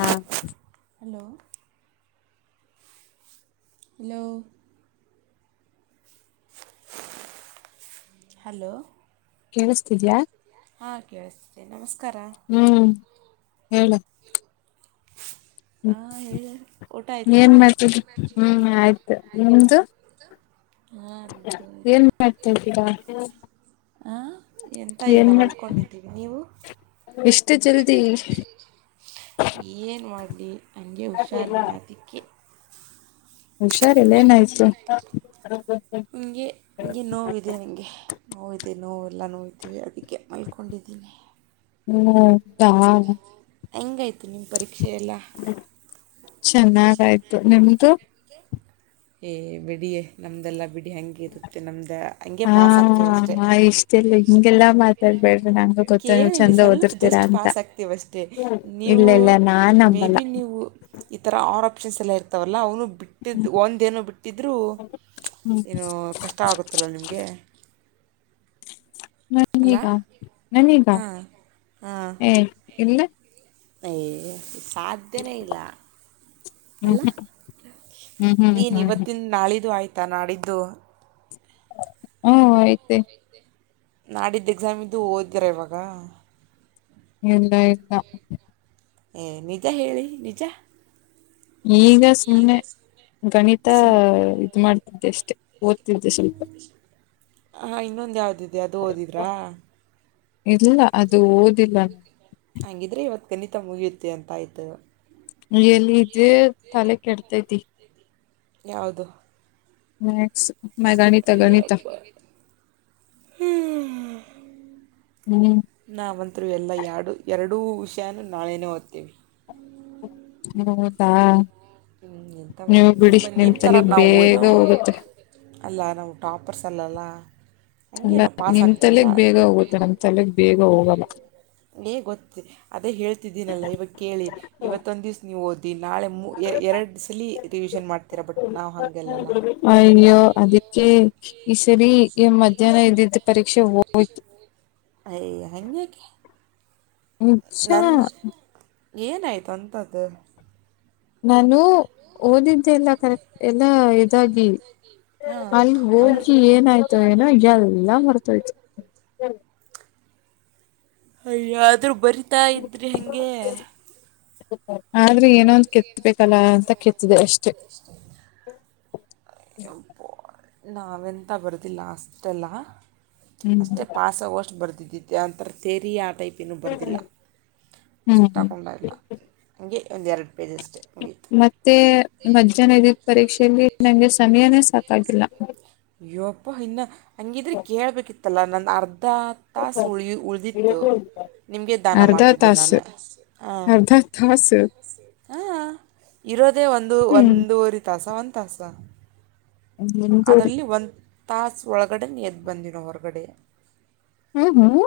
ಹಾ hello hello hello ಕೇಳಸತಿದಿಯಾ ಹಾ ಕೇಳಸತ್ತಿದೆ ನಮಸ್ಕಾರ ಹ್ಮ್ ಹೇಳ ಹ್ಮ್ ಊಟ ಆಯಿತಾ ಏನ್ ಮಾಡ್ತಿದಿ ಹ್ಮ್ ಆಯ್ತ್ ನಿಮ್ದು ಹಾಂ ನಮ್ಮದು ಆಯಿತು ಏನ್ ಮಾಡ್ತಾದಿರಾ ಹಾ ಎಂತ ಇಲ್ಲ ಮಲ್ಕೊಂಡಿದ್ದೀವಿ ನೀವು ಇಷ್ಟ ಜಲ್ದಿ ಏನ ಮಾಡಲಿ ಹಂಗೆ ಹುಷಾರಿಲ್ಲಾ ಅದಿಕ್ಕೆ ಹುಷಾರಿಲ್ಲ ಏನಾಯ್ತು ಇಂಗೆ ಇಂಗೆ ನೋವು ಇದೆ ನನಗೆ ನೋವಿದೆ ನೋವ ಎಲ್ಲ ನೋವಿತಿದೆ ಅದಕ್ಕೆ ಮಲ್ಕೊಂಡಿದ್ದೀನಿ ಹ್ಮ್ [unintelligible] ಹೆಂಗಾತ ನಿಮ್ಮ ಪರೀಕ್ಷೆ ಎಲ್ಲಾ ಚೆನ್ನಾಗಾಯ್ತು ನಿಮ್ದು ಏ ಬಿಡಿ ನಮದೆಲ್ಲಾ ಬಿಡಿ ಹಂಗೆ ಇರುತ್ತೆ ನಮ್ದ ಹಂಗೆ ಹಾ ಪಾಸ್ ಆಗ್ತಿವ ಅಷ್ಟೆ ಇಷ್ಟೆಲ್ಲ ಹಿಂಗೆಲ್ಲಾ ಮಾತಾಡ್ಬೇಡ್ರಿ ನಂಗು ಗೊತ್ತ ಕೇಳ ನೀವ್ ಇಲ್ಲಿ ಚಂದ ಸ್ವಲ್ಪ ಓದಿರ್ತೀರಾ ಜಸ್ಟ್ ಅಂತ ಪಾಸ್ ಆಗ್ತೀವ ಅಷ್ಟೇ ಇಲ್ಲ ನೀವು ಇಲ್ಲ ನಾನ್ ಮೇ ನಂಬಲ್ಲ ಬಿ ನೀವು ಈ ತರ ಆರ್ ಆಪ್ಷನ್ಸ್ ಎಲ್ಲ ಇರ್ತವಲ್ಲ ಅವನು ಬಿಟ್ಟಿದ್ದ ಒಂದ್ ಇದೇನೋ ಬಿಟ್ಟಿದರೂ ಹ್ಮ್ ಏನ ಕಷ್ಟ ಆಗುತ್ತಲ್ಲ ನಿಮಗೆ ಅಲ್ಲ ನನಿಗ ನನಿಗ ಹಾಂ ಏ ಇಲ್ಲ ಅಯ್ಯಯ ಸಾಧ್ಯನೇ ಇಲ್ಲ ಹ್ಮ್ ಅಲ್ಲ ಹ್ಮ್ ಹ್ಮ್ ಏನ ಹ್ಮ್ ಹ್ಮ್ ಹ್ಮ್ ಇವತ್ತಿನಂದ ನಾಳಿದ್ದು ಆಯಿತಾ ನಾಡಿದ್ದು ಹ್ಮ ಐತೆ ನಾಡಿದ್ದ ಎಕ್ಸಾಮಿದು ಓದಿದರ ಇವಾಗ ಇಲ್ಲ ಇಲ್ಲ ಏ ನಿಜ ಹೇಳಿ ನಿಜ ಈಗ ಸುಮ್ಮನೆ ಗಣಿತ ಸುಮ್ಮನೆ ಇದ್ ಮಾಡ್ತಿದ್ದೆ ಅಷ್ಟೆ ಓದ್ತಿದ್ದೆ ಸ್ವಲ್ಪ ಹ ಹ ಇನ್ನೊಂದ ಯಾವ್ದಿದೆ ಅದು ಓದಿದ್ರಾ ಇಲ್ಲ ಅದು ಓದಿಲ್ಲ ಹಂಗಿದ್ರೆ ಇವತ್ತು ಗಣಿತ ಮುಗಿಯುತ್ತೆ ಅಂತ ಆಯಿತು ಎಲ್ಲಿದೆ ತಲೆ ಕೆಡ್ತೈತಿ ಯಾವುದ್ ಮ್ಯಾಕ್ಸ್ ಮ ಗಣಿತ ಗಣಿತ ಹ್ಮ್ ನಾವಂತರೂ ಎಲ್ಲ ಯಾಡು ಎರಡೂ ವಿಷಯಾನ ನಾಳೇ ಓದ್ತೀವಿ ಹ್ಮ ಹಾ ಹ್ಮ್ ಎಂತ ಮಾಡ್ಬೇಕು ನಿಮ್ಮ ನಿಮ್ಮ ಥರ ತಲೆಗ್ ಬೇಗ ನಾವುನು ಹೋಗುತ್ತೆ ಅಲ್ಲ ನಾವು ಟಾಪರ್ಸ್ ಅಲ್ಲಲ್ಲ ಹಾಗೆ ಅಲ್ಲ ನಾವು ಪಾಸ್ ನಿಮ್ ಆಗ್ತೇವಲ್ಲ ತಲೆಗ ಬೇಗ ಹೋಗುತ್ತೆ ನಮ್ ತಲೆಗ್ ಬೇಗ ಹೋಗಲ್ಲ ಹೇ ಗೊತ್ತ ಅದೇ ಹೇಳ್ತಿದ್ದೀನಲ್ಲ ಇವಾಗ ಕೇಳಿ ಇವತ್ತೊಂದು ದಿವಸ ನೀವು ಓದಿ ನಾಳೆ ಮು ವಿನ್ ಮಾಡ್ತ ಬ ನಾವು ಹಲ್ಲ ಅಯ್ಯೋ ಅದಕ್ಕೆ ಈ ಸರಿ ಮಧ್ಯಾಹ್ನ ಇದ್ದಿದ್ದ ಪರೀಕ್ಷೆ ಹೋಯ್ತು ಅಯ ಹಂಗೇಕ ನನ್ ನಿಜ ಏನಾಯ್ತು ಅಂತದ್ದು ನಾನು ಓದಿದ್ದೆ ಎಲ್ಲ ಕರೆಕ್ ಎಲ್ಲಾ ಇದಾಗಿ ಹಾಂ ಅಲ್ಲಿ ಹಂಗೆ ಹೋಗಿ ಏನಾಯ್ತ ಏನೋಲ್ಲ ಮರ್ತಯ್ತು ಅಯ್ಯಾದರೂ ಬರಿತಾ ಇದ್ರರಿ ಹಾಗಗೆ ಆದ್ರೆ ಏನೊಂದು ಕೆತ್ಬೇಕಲ್ಲ ಅಂತ ಕೆತ್ತಿದೆ ಅಷ್ಟೆ ಹ್ಮ ಪ್ಪ ನಾವೆಂತ ಬರ್ದ ಲಾಸ್ಟ್ ಎಲ್ಲ ಹ್ಮ್ ಅಷ್ಟೇ ಪಾಸಗೋಷ್ಟು ಬರ್ದಿದ್ದೆ ಅಂತರ ತೆರಿ ಆ ಟೈಪ್ ಬರ್ದಿಲ್ಲ ಅಷ್ಟ ಹ್ಮ್ ತೊಂಡ ಇ ಹ ಒ ಪೇಜ ಮತ್ತೆ ಮಧ್ಯಾಹ್ನ ಇದದಿದ್ದ ಪರೀಕ್ಷೆಯಲ್ಲಿ ನಂಗೆ ಸಮಯನ ಸಾಕ್ಕಾಗಿಲ್ಲ ಅಯ್ಯಪ್ಪ ಇನ್ನು ಹಂಗಿದ್ರೆ ಕೇಳಬೇಕಿತ್ತಲ್ಲ ನನ್ನ ಅರ್ಧ ತಾಸು ಉಳಗಿ ಉಳ್ದಿತ್ತು ನಿಮಗೆ ದಾನ ಮಾಡ್ತಿದ್ದೆ ನಾನು ಾಸ ಹ ಇರೋದೇ ಒಂದು ಹ್ಮ್ ಒಂದೂವರಿ ತಾಸ ಒಂದ್ ತಾಸ ನಿಮ್ದೂರಿ ಅದರಲ್ಲಿ ಒಂದು ತಾಸ ಒಳಗಡೆ ಎದ್ದು ಬಂದಿನೋ ಹೊರಗಡೆ ಹ್ಮ ಹ್ಮ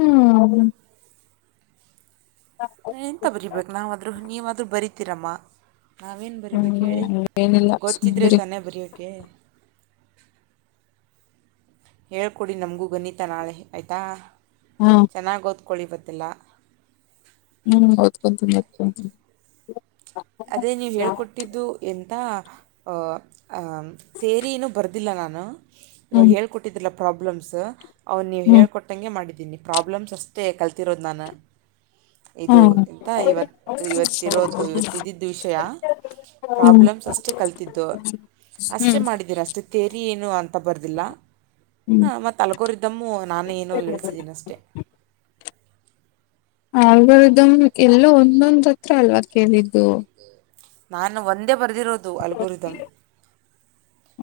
ಹ್ಮ್ ಹಾ ಎಂತ ಬರಿೀಬೇಕು ನಾವಾದ್ರೂ ನೀವ್ರರು ಬರಿತೀರಮ್ಮ ನಾವೇನು ಬರಿಬೇಕು ಹೇಳಿ ಹ್ಮ್ ಏನಿಲ್ಲ ಗೊತ್ತಿದ್ರೆ ಸುಮ್ನಿರಿ ತಾನೇ ಬರೋಕೆ ಹೇಳ್ಕೊಡಿ ನಮಗೂ ಗಣಿತ ನಾಳೆ ಆಯಿತಾ ಹಾ ಚೆನ್ನಾಗಿ ಓದ್ಕೊಳ್ಳಿ ಗೊತ್ತಿಲ್ಲ ಹ್ಮ್ ಹದ್ಕಂತನಿದಕಂತ ಅದೇ ನೀವು ಹೇಳ್ಕೊಟ್ಟ ಎದ್ದಿದ್ದು ಎಂತ ಅ ಅ ತೇರಿ ಇನೂ ಬರೆದಿಲ್ಲ ನಾನು. [inaudible] ಇವಾಗ ಹ್ಮ್ ಹೇಳ್ಕೊಟ್ಟಿದ್ರಿಲ್ಲ ಪ್ರಾಬ್ಲಮ್ಸ ಅವನ ನೀವು ಹ್ಮ್ ಹೇಳ್ಕೊಟ್ಟಂಗೆ ಮಾಡಿದೀನಿ. ಪ್ರಾಬ್ಲಮ್ಸ ಅಷ್ಟೇ ಕಲ್ತಿರೋದು ನಾನ. ಇದು ಹ್ಮ್ ಎಂತ ಇವತ್ತ ಇವತ್ತ ಇರೋದು ಇವತ್ತ ಇದಿದ್ದ ವಿಷಯಾ ಪ್ರಾಬ್ಲಮ್ಸ ಅಷ್ಟೇ ಕಲಿತಿದ್ದು. ಹ್ಮ್ ಹ್ಮ್ ಅಷ್ಟೇ ಮಾಡಿದ್ದೀರ ಅಷ್ಟೇ ತೆರಿ ಏನು ಅಂತ ಬರ್ದಿಲ್ಲ. ಹ್ಮ್ ಹಾ ಮತ್ತ ಅಲ್ಕೋರಿದ್ದಮ್ಮ ನಾನ ಇನ್ನು ಹೇಳಿಸಿದಿನಿ ಅಷ್ಟೇ. ಆಲಗೊರಿದಮ್ ಎಲ್ಲೋ ಒಂದೊಂದ ತತ್ರ ಅಲ್ವಾ ಕೇಳಿದ್ದು. ನಾನು ಒಂದೇ ಬರೆದಿರೋದು ಅಲಬುರಿದಮ್,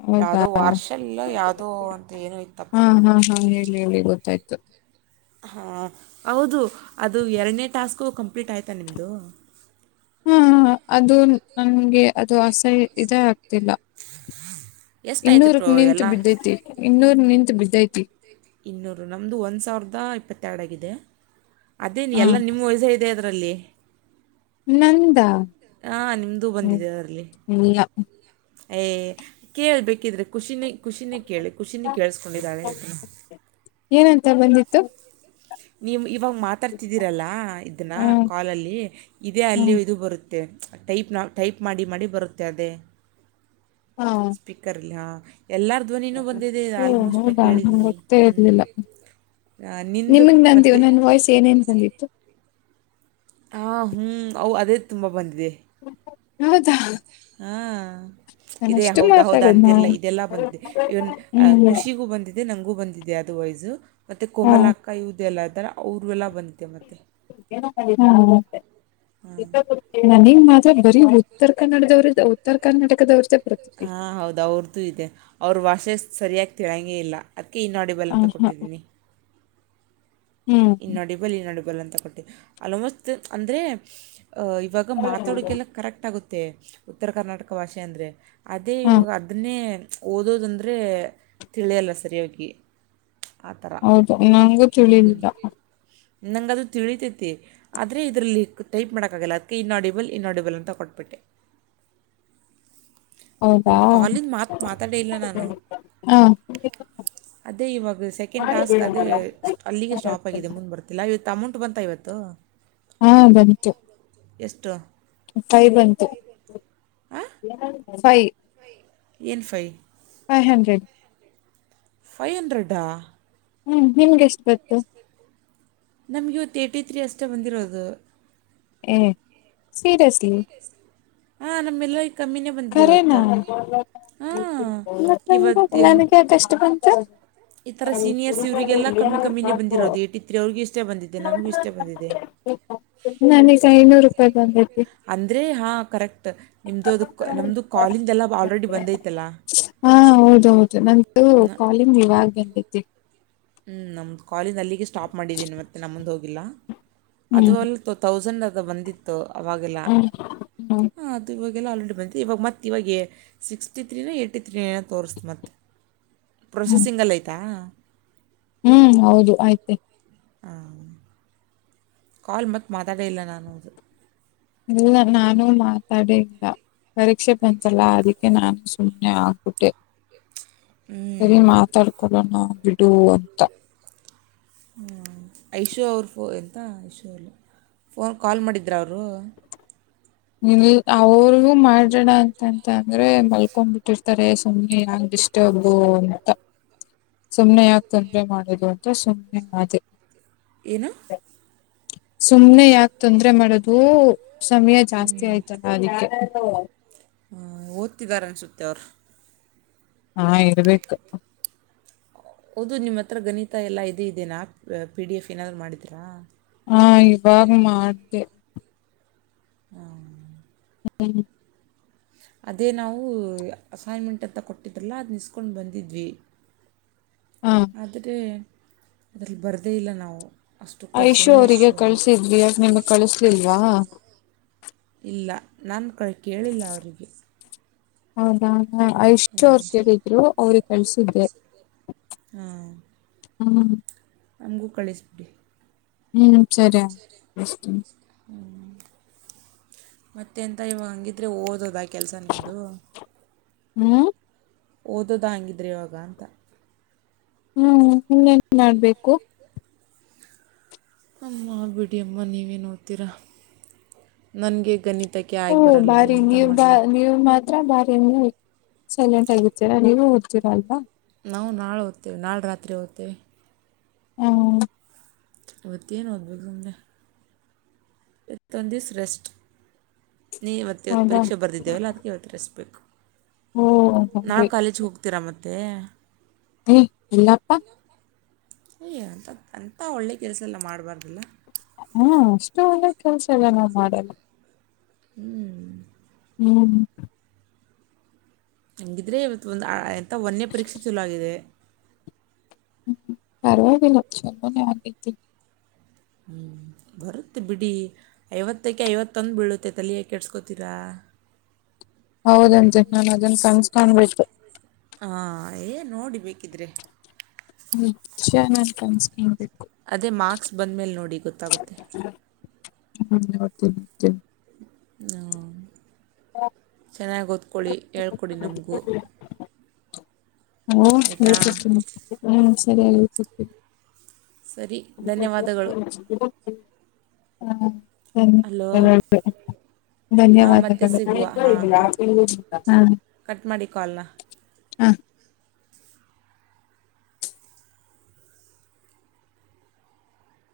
ಹೌದಾ ಯಾವುದೋ ವಾರ್ಷಲ್ಲ ಯಾವುದೋ ಅಂತ ಏನು ಇತ್ತಪ್ಪ ಹಾ ಹಾ ಹಾ ಹೇಳಿ ಹೇಳಿ ಗೊತ್ತ. [inaudible] ಆಯ್ತು. [inaudible] ಹಾ ಹೌದು ಅದು ಎರಡನೇ ಟಾಸ್ಕು ಕಂಪ್ಲೀಟ ಆಯ್ತು ನಿಮ್ಮದು. [inaudible] ಹಾ ಅದು ನಂಗೆ ಅದು ಅಸ್ಸೆಯ ಇದೇ ಆಗ್ತಿಲ್ಲ. [inaudible] ಎಷ್ಟಾಯಿತು ಪ್ರೋ ಇನ್ನೂರಕ್ಕ ನಿಂತು ಎಲ್ಲ ಬಿದ್ದೈತಿ ಇನ್ನೂರ ನಿಂತು ಬಿದ್ದೈತಿ. ಇನ್ನೂರು ನಮ್ದು ಒಂದ ಸಾವಿರದ ಇಪ್ಪತ್ತಯಾಡ ಆಗಿದೆ ಅದೇ ಏನ್ ಹಾ ಎಲ್ಲಾ ನಿಮ್ಮ ವಾಯ್ಸ ಇದ ಇದೇ ಅದರಲ್ಲಿ, ನಂದಾ? ಹಾ ನಿಮ್ದು ಬಂದಿದೆ ಅದರಲ್ಲಿ, ಇಲ್ಲಾ? ಏ ಕೇಳ್ಬೇಕಿದ್ರೆ ಖುಷಿನೇ ಖುಷಿನೇ ಕೇಳಿ ಖುಷಿನು ಕೇಳಸ್ಕೊಂಡಿದಾಳೆ. [inaudible] ನೀವ ಎಂಥ ಬಂದಿದ್ದು? [inaudible] ನೀವ ಇವಮ್ಮ ಮಾತಾಡ್ತಿದ್ದೀರಲ್ಲ ಇದನ್ನ ಹ್ಮ್ ಕೋಲ್ ಅಲ್ಲಿ. ಇದೇ ಹ್ಮ್ ಅಲ್ಲಿಯ ಇದು ಬರುತ್ತೆ ಟೈಪ್ ನಾವು ಟೈಪ್ ಮಾಡಿ ಮಾಡಿ ಬರುತ್ತೆ ಅದೇ, ಹಾ ಸ್ಪೀಕರ್ ಅಲ್ಲಿ ಹಾ ಇಲ್ಲಾರ ಓ ನೀನು ಬಂದಿದೆ ಓ ಆಲ್ಮೋಸ್ಟ ನಾ ಹೌದಾ ನಂಗೆ ಕೇಳಿದೀನಿ ಗೊತ್ತೇ ಹು ಇರ್ಲಿಲ್ಲ ಅ ನಿಂದು ಇವ ಮತ್ತು ನನ್ನ ವಾಯ್ಸ್ ಏನೇನ ತಂದಿ. ಹಾ ಹೂ ಅವ ಅದೇ ತುಂಬ ಬಂದಿದೆ. ಹೌದಾ? [inaudible] ಹಾ ಇದೆ ನಾನಷ್ಟು ಹೌದಾ ಹೌದಾ ಮಾತಾಡೋದ್ ನಾವು ಅಂತಿರ್ಲ ಇದೆಲ್ಲ ಬಂದಿದೆೆ ಇವನ್ ಹ್ಮ್ ಖುಷಿಗೂ ಬಂದಿದೆ [inaudible] ಇದೆ ನಂಗೂ ಬಂದಿದೆ ಅದು ವೈಸ್ ಮತ್ತೆ ಹಾ ಕೊಮಲಾ ಅಕ್ಕಾ ಇವರದೆಲ್ಲ ಆಯ್ತ ಅಲ್ಲಾ ಅವರು ಎಲ್ಲ ಬಂದಿದ್ದೆ ಮತ್ತೆ. ಹೂ [inaudible] [unintelligible] ನನಿಗೆ ಮಾತ್ರ ಬರೀ ಉತ್ತರ ಕನ್ನಡದವರದ ಉತ್ತರ ಕರ್ನಾಟದ ಅವರದೇ ಬರುತ್ತೆ. [inaudible] ಹಾ ಹೌದ ಅವರದು ಇದೆ ಅವರವಾಯ್ಸ್ ಸ ಸರಿಯಾಗಿ ತಿಳಿಯೊಂಗೆ ಇಲ್ಲ. ಅದಕ್ಕೆ ಇನ್ ಓಡಿಬಲ್ ಆ ಅಂತ ಹಾ ಕೊಟ್ಟಿದ್ದೀನಿ. ಹ್ಮ್ ಇನ್ ಓಡಿಬಲ್ ಇನ್ ಓಡಿಬಲ್ ಅಂತ ಕೊಟ್ಟಿದ್ದೇನೆ ಆಲ್ಮೋಸ್ಟ್ ಅಂದ್ರೆ ಇವಾಗ ಇಗ ಮಾತಾಡಕೆಲ್ಲ ಕರೆಕ್ಟ್ ಆಗುತ್ತೆ ಉತ್ತರ ಕರ್ನಾಟಕ ಭಾಷೆ ಅಂದ್ರೆ, ಅದೇ ಹಾ ಇವಾಗ ಅದನ್ನೇ ಓದೋದಂದ್ರೆ ತಿಳಿಯಲ್ಲ ಸರಿಯಾಗಿ. [inaudible] ಥರ ಹೌದಾ ನಂಗು ತಿಳಿಲಿಲ್ಲ. ನಂಗ ಅದು ತಿಳಿತೈತಿ. ಆದರೆ ಇದರಲ್ಲಿ ಟೈಪ್ ಮಾಡೋಕ್ಕಗಲ್ಲ ಅದಕ್ಕೆ ಇನ್ ಆಡಿಬಲ್ ಇನ್ ಆಡಿಬಲ್ ಅಂತ ಕೊಟ್ಟ ಬಿಟ್ಟೆ. ಹಾ ನನ್ನ ಕೋಲ್ ನ ಮಾತ್ ಮಾತಾಡೇ ಇಲ್ಲ ನಾನು? ಹಾ ಅದೇ ಇವಾಗ ಸೆಕೆಂಡ್ ಟಾಸ್ಕ್ ಅದೇ ಅಲ್ಲಿಗೆ ಸ್ಟಾಪ್ ಮುಂದ್ ಬರ್ತಿಲ್ಲ ಇವತ್ತು ಅಮೌಂಟ್ ಬಂತಾ ಇವತ್ತು ಹಾ ಬಂತಟು ಎಷ್ಟು ಫೈವ ಬಂತು ಫೈ ಎಏನ್ five five hundred five hundred ಹ್ಮ್ ನಿಮ್ಗೆಷ್ಟ ನಮ್ಗೆತ್ತು ಏರ್ಟಿ ತ್ರೀ ಅಷ್ಟ ಬಂದಿರೋದು ಹ್ಮ ಹಾ ನಮ್ಮೆಲ್ಲ ಕಮ್ಮಿನೇ ಬಂದಿದೆ ಕರೇನಾ ಹ ಮತ್ ನನ್ಗ ಇವತ್ತು ಎ ನನಗೆ ಯಾಕಷ್ಟು ಬಂತು [unintelligible] ಈ ತರ ಸೀನಿಯರ್ಸ್ ಇವ್ರರಿಗೆಲ್ಲ ಕಮ್ಮಿ ಕಮ್ಮಿನೇ ಬಂದಿರೋದು ಏಟಿ ತ್ರೀ ಅವ್ರಿಗೆ ಇಷ್ಟೆ ಬಂದಿದ್ದೆ ನನಗೂ ಇಷ್ಟೆ ಬಂದಿದೆ ನನಗ ಐನೂರು ರೂಪಾಯಿ ಬಂದೈತೆ ಅಂದರೆ ಹಾಂ ಕರೆಕ್ಟ್ ನಿಮ್ಮದು ಅದಕ್ಕೆ ನಮ್ಮದು ಕಾಲಿಂಗೆಲ್ಲ ಆಲ್ರೆಡಿ ಬಂದೈತಲ್ಲ ನ ನಿಮ್ದು ಇವಾಗ ಬಂದೈತೆ ಹ್ಞೂ ನಮ್ಮ ಕಾಲಜ ಅಲ್ಲಿಗೆ ಸ್ಟಾಪ್ ಮಾಡಿದ್ದೀನಿ ಮೆ ನಮ್ಮದು ಹೋಗಿಲ್ಲ ಅದು ಹ್ಮ್ ಅಲ್ ತೌಸಂಡ್ ಅದ ಬಂದಿತ್ತು ಅವಾಗೆಲ್ಲ ಹ್ಮ್ ಹ್ಮ್ ಹಾಂ ಅದು ಇವಾಗೆಲ್ಲ ಆಲ್ರೆಡಿ ಬಂದಿದ್ದು ಇವಾಗ ಮತ್ತುತ್ತ ಇವಾಗ ಸಿಕ್ಸ್ಟಿ ತ್ರೀನ ಯಿ ತ್ರೀನ ತೋರಿಸತು ಮತ್ತು ಹಾ ಪ್ರೊಸೆಸಿಂಗ್ ಅಲ್ಲಿ ಆಯ್ತಾ ಹ್ಮ್ ಹೌದು ಆಯ್ತ ಹಾ ಕಾಲ್ ಮತ್ತೆ ಮಾತಾಡೇ ಇಲ್ಲ ನಾನು ಅದು ಇಲ್ಲ ನಾನು ಮಾತಾಡ ಇಲ್ಲ ಪರೀಕ್ಷೆ ಬಂತಲ್ಲ ಅದಕ್ಕೆ ನಾನು ಸುಮ್ಮ್ನೆ ಆಗ್ಬಿಟ್ಟೆ ಹ್ಮ್ ಸರಿ ಮಾತಾಡ್ಕೊಳ್ಳೋಣ ನಾ ಬಿಡು ಅಂತ ಹ್ಞ ಐಶೋ ಅವರು ಫೋ ಎಂತ ಐಶೋಲ್ಲಿ ಫೋನ್ ಕಾಲ್ ಮಾಡಿದ್ರ ಅವರು ಇಲ್ ಅವ್ರಿಗೂ ಮಾಡ್ರೋಣ ಅಂತಂತ ಅಂದ್ರೆ ಮಲ್ಕೊಂಡ್ ಬಿಟ್ಟಿರ್ತಾರೆ ಸುಮ್ಮ್ನೆ ಯಾಕ್ ಡಿಸ್ಟ್ ಡಿಸ್ಟರ್ಬೋ ಅಂತಾ ಸುಮ್ನೆ ಯಾಕ ತೊಂದರೆ ಮಾಡದು ಅಂತ ಸುಮ್ನೆ ಆದೆ ಏನು ಸುಮ್ನೆ ಯಾಕ ತೊಂದ್ರೆ ಮಾಡದು ಸಮಯ ಜಾಸ್ತಿ ಅದ್ಕೆ [unintelligible] ಹ ಓದ್ತಿದ್ದಾರೆ ಅನ್ಸುತ್ತೆ ಅವ್ರು ಹಾ ಇರ್ಬೇಕು ಹೌದು ನಿಮ್ಮ ಹತ್ರ ಗಣಿತ ಎಲ್ಲ ಇದ ಇದೆನಾ ಪಿ ಡಿ ಎಫ್ ಏನಾದರೂ ಮಾಡಿದೀರಾ ಹಾ ಇವಾಗ ಮಾಡ್ದೆ ಹಾ ಹ್ಮ್ ಅದೇ ನಾವು ಅಸೈನ್ಮೆಂಟ್ ಅಂತ ಕೊಟ್ಟಿದ್ರಲ್ಲ ಅದು ನಿಸ್ಕೊಂಡು ಬಂದಿದ್ವಿ ಹಾ [unintelligible] ಅದರಲ್ಲಿ ಬರದೇ ಇಲ್ಲ ನಾವು ಅಷ್ಟಕ್ಕೆ ಐಶೂ ಸುಮ್ಮನೆ ಅವರಿಗೆ ಇಸ್ಕೊಂಡ್ವಿ ಕಳ್ಸಿದ್ವಿ ಯಾಕ್ ನಿಮ್ಗ್ ಕಳಿಸ್ಲಿಲ್ವಾ ಇಲ್ಲ ನಾನ್ ಕ ಕೇಳಿಲ್ಲ ಅವರಿಗೆ ಹೌದಾ ಹಾ ಐಶೂ ಅವ್ರು ಕೇಳಿದ್ರು ಅವ್ರಿಗೆ ಕಳ್ಸಿದ್ದೆ ಹಾಂ ಹ್ಮ ನಮಗೂ ಕಳಿಸಬಿಡಿ ಹ್ಮ್ ಸರಿ ಆಯ್ತು ಕಳಿಸ್ತೀನಿ ಹ್ಮ್ ಮತ್ತೆ ಎಂತ ಇವಾಗ ಅಂಗಿದ್ರೆ ಓದದ ಕೆಲ್ಸ ನಿಮ್ದು ಹ್ಮ್ ಓದೋದ ಹಂಗಿದ್ರೆ ಇವಾಗ ಅಂತ ಹ್ಮ್ ಇನ್ನನ್ ಮಾಡ್ಬೇಕು ಅಮ್ಮ ಬಿಡಿಯಮ್ಮ ನೀವೇನು ನೋಡ್ತೀರಾ ನನಗೆ ಈಗ ನಿದ್ ಓ ಬಾರಿ ನೀವು ಬಾ ನೀವ್ ಮತ್ ಬಾರಿ ಎ ಸೈಲೆಂಟ್ ಆಗಿರ್ತೀರಾ ನೀವು ಓದ್ತಿರ ಅಲ್ವಾ ನಾವು ನಾಳೆ ಓದ್ತೀವಿ ನಾಳೆ ರಾತ್ರಿ ಓದ್ತೀವಿ ಹ್ಮ ಇವತ್ತೇನು ಓದ್ಬೇಕು ಅಂದ್ರೆ ಇವತ್ತೊಂದು ದಿವ್ಸ ರೆಸ್ಟ್ ನೀವತ್ತು ಇವತ್ತು ಹೌದಾ ಪರೀಕ್ಷೆ ಬರೆದಿದ್ದೇವಲ್ಲ ಅದಕ್ಕೆ ಇವತ್ತು ರೆಸ್ಟ್ ಬೇಕು ಓ ನಾಳೆ ಹಾಗೆ ಕಾಲೇಜ್ ಹೋಗ್ತೀರ ಮತ್ತೆ ದಿ ಇಲ್ಲಪ್ಪ ಯ ಅಂತ ಅಂತ ಒಳ್ಳೆ ಕೆಲಸ ಎಲ್ಲ ಮಾಡ್ಬಾರ್ದಲ್ಲ ಹುಂ ಅಷ್ಟು ಒಳ್ಳೆ ಕೆಲ್ಸ ಎಲ್ಲ ನಾವ್ ಮಾಡಲ್ಲ ಹ್ಮ್ ಹ್ಮ್ ಹಂಗಿದ್ರೆ ಇವತ್ತು ಒಂದು ಎಂತ ವನ್ನೆ ಪರೀಕ್ಷೆ ಚಲೋ ಆಗಿದೆ ಹ್ಮ ಪರವಾಗಿಲ್ಲ [unintelligible] ಹ್ಮ್ ಬರುತ್ತೆ ಬಿಡಿ ಐವತ್ತಕ್ಕೆ ಐವತ್ತೊಂದು ಬೀಳುತ್ತೆ ತಲಿಯ ಕೆಡ್ಸ್ಕೋತೀರಾ ಹೌದಂತೆ ನಾನ್ ಅದನ್ನ ಕನಸ್ ಕಾಣ್ಬೆಕ್ಕಿತು ಹಾ ಏ ನೋಡಿ ಬೇಕಿದ್ರೆ ಹ್ಮ್ ಚನ್ನಾಗ್ ಕನ್ಸ್ ನೋಡಿ ಅದೇ ಮಾರ್ಕ್ಸ್ ಬಂದ ಮೇಲೆ ನೋಡಿ ಗೊತ್ತಾಗುತ್ತೆ ಹ್ಮ್ ನೋಡ್ತೀನಿ ಚೆನ್ನಾಗಿ ಓದ್ಕೊಳ್ಳಿ ಹೇಳ್ಕೊಡಿ ನಮ್ಗೂ ಹ್ಮ್ ಸರಿ ಹೇಳ್ ಕೊಡ್ತೀನಿ ಹಾ ಸರಿಯಾಗಿ ಹೇಳ್ಕೊಡ್ತೀನಿ ಸರಿ ಧನ್ಯವಾದಗಳು ಹಲೋ [unintelligible] ಹಾಂ ಮತ್ತೆ ಧನ್ಯವಾದಗಳು ಸಿಗುವ ಹಾಂ ಹಾಂ ಹಾ ಕಟ್ ಮಾಡಿ ಕಾಲ್ನ ಹಾ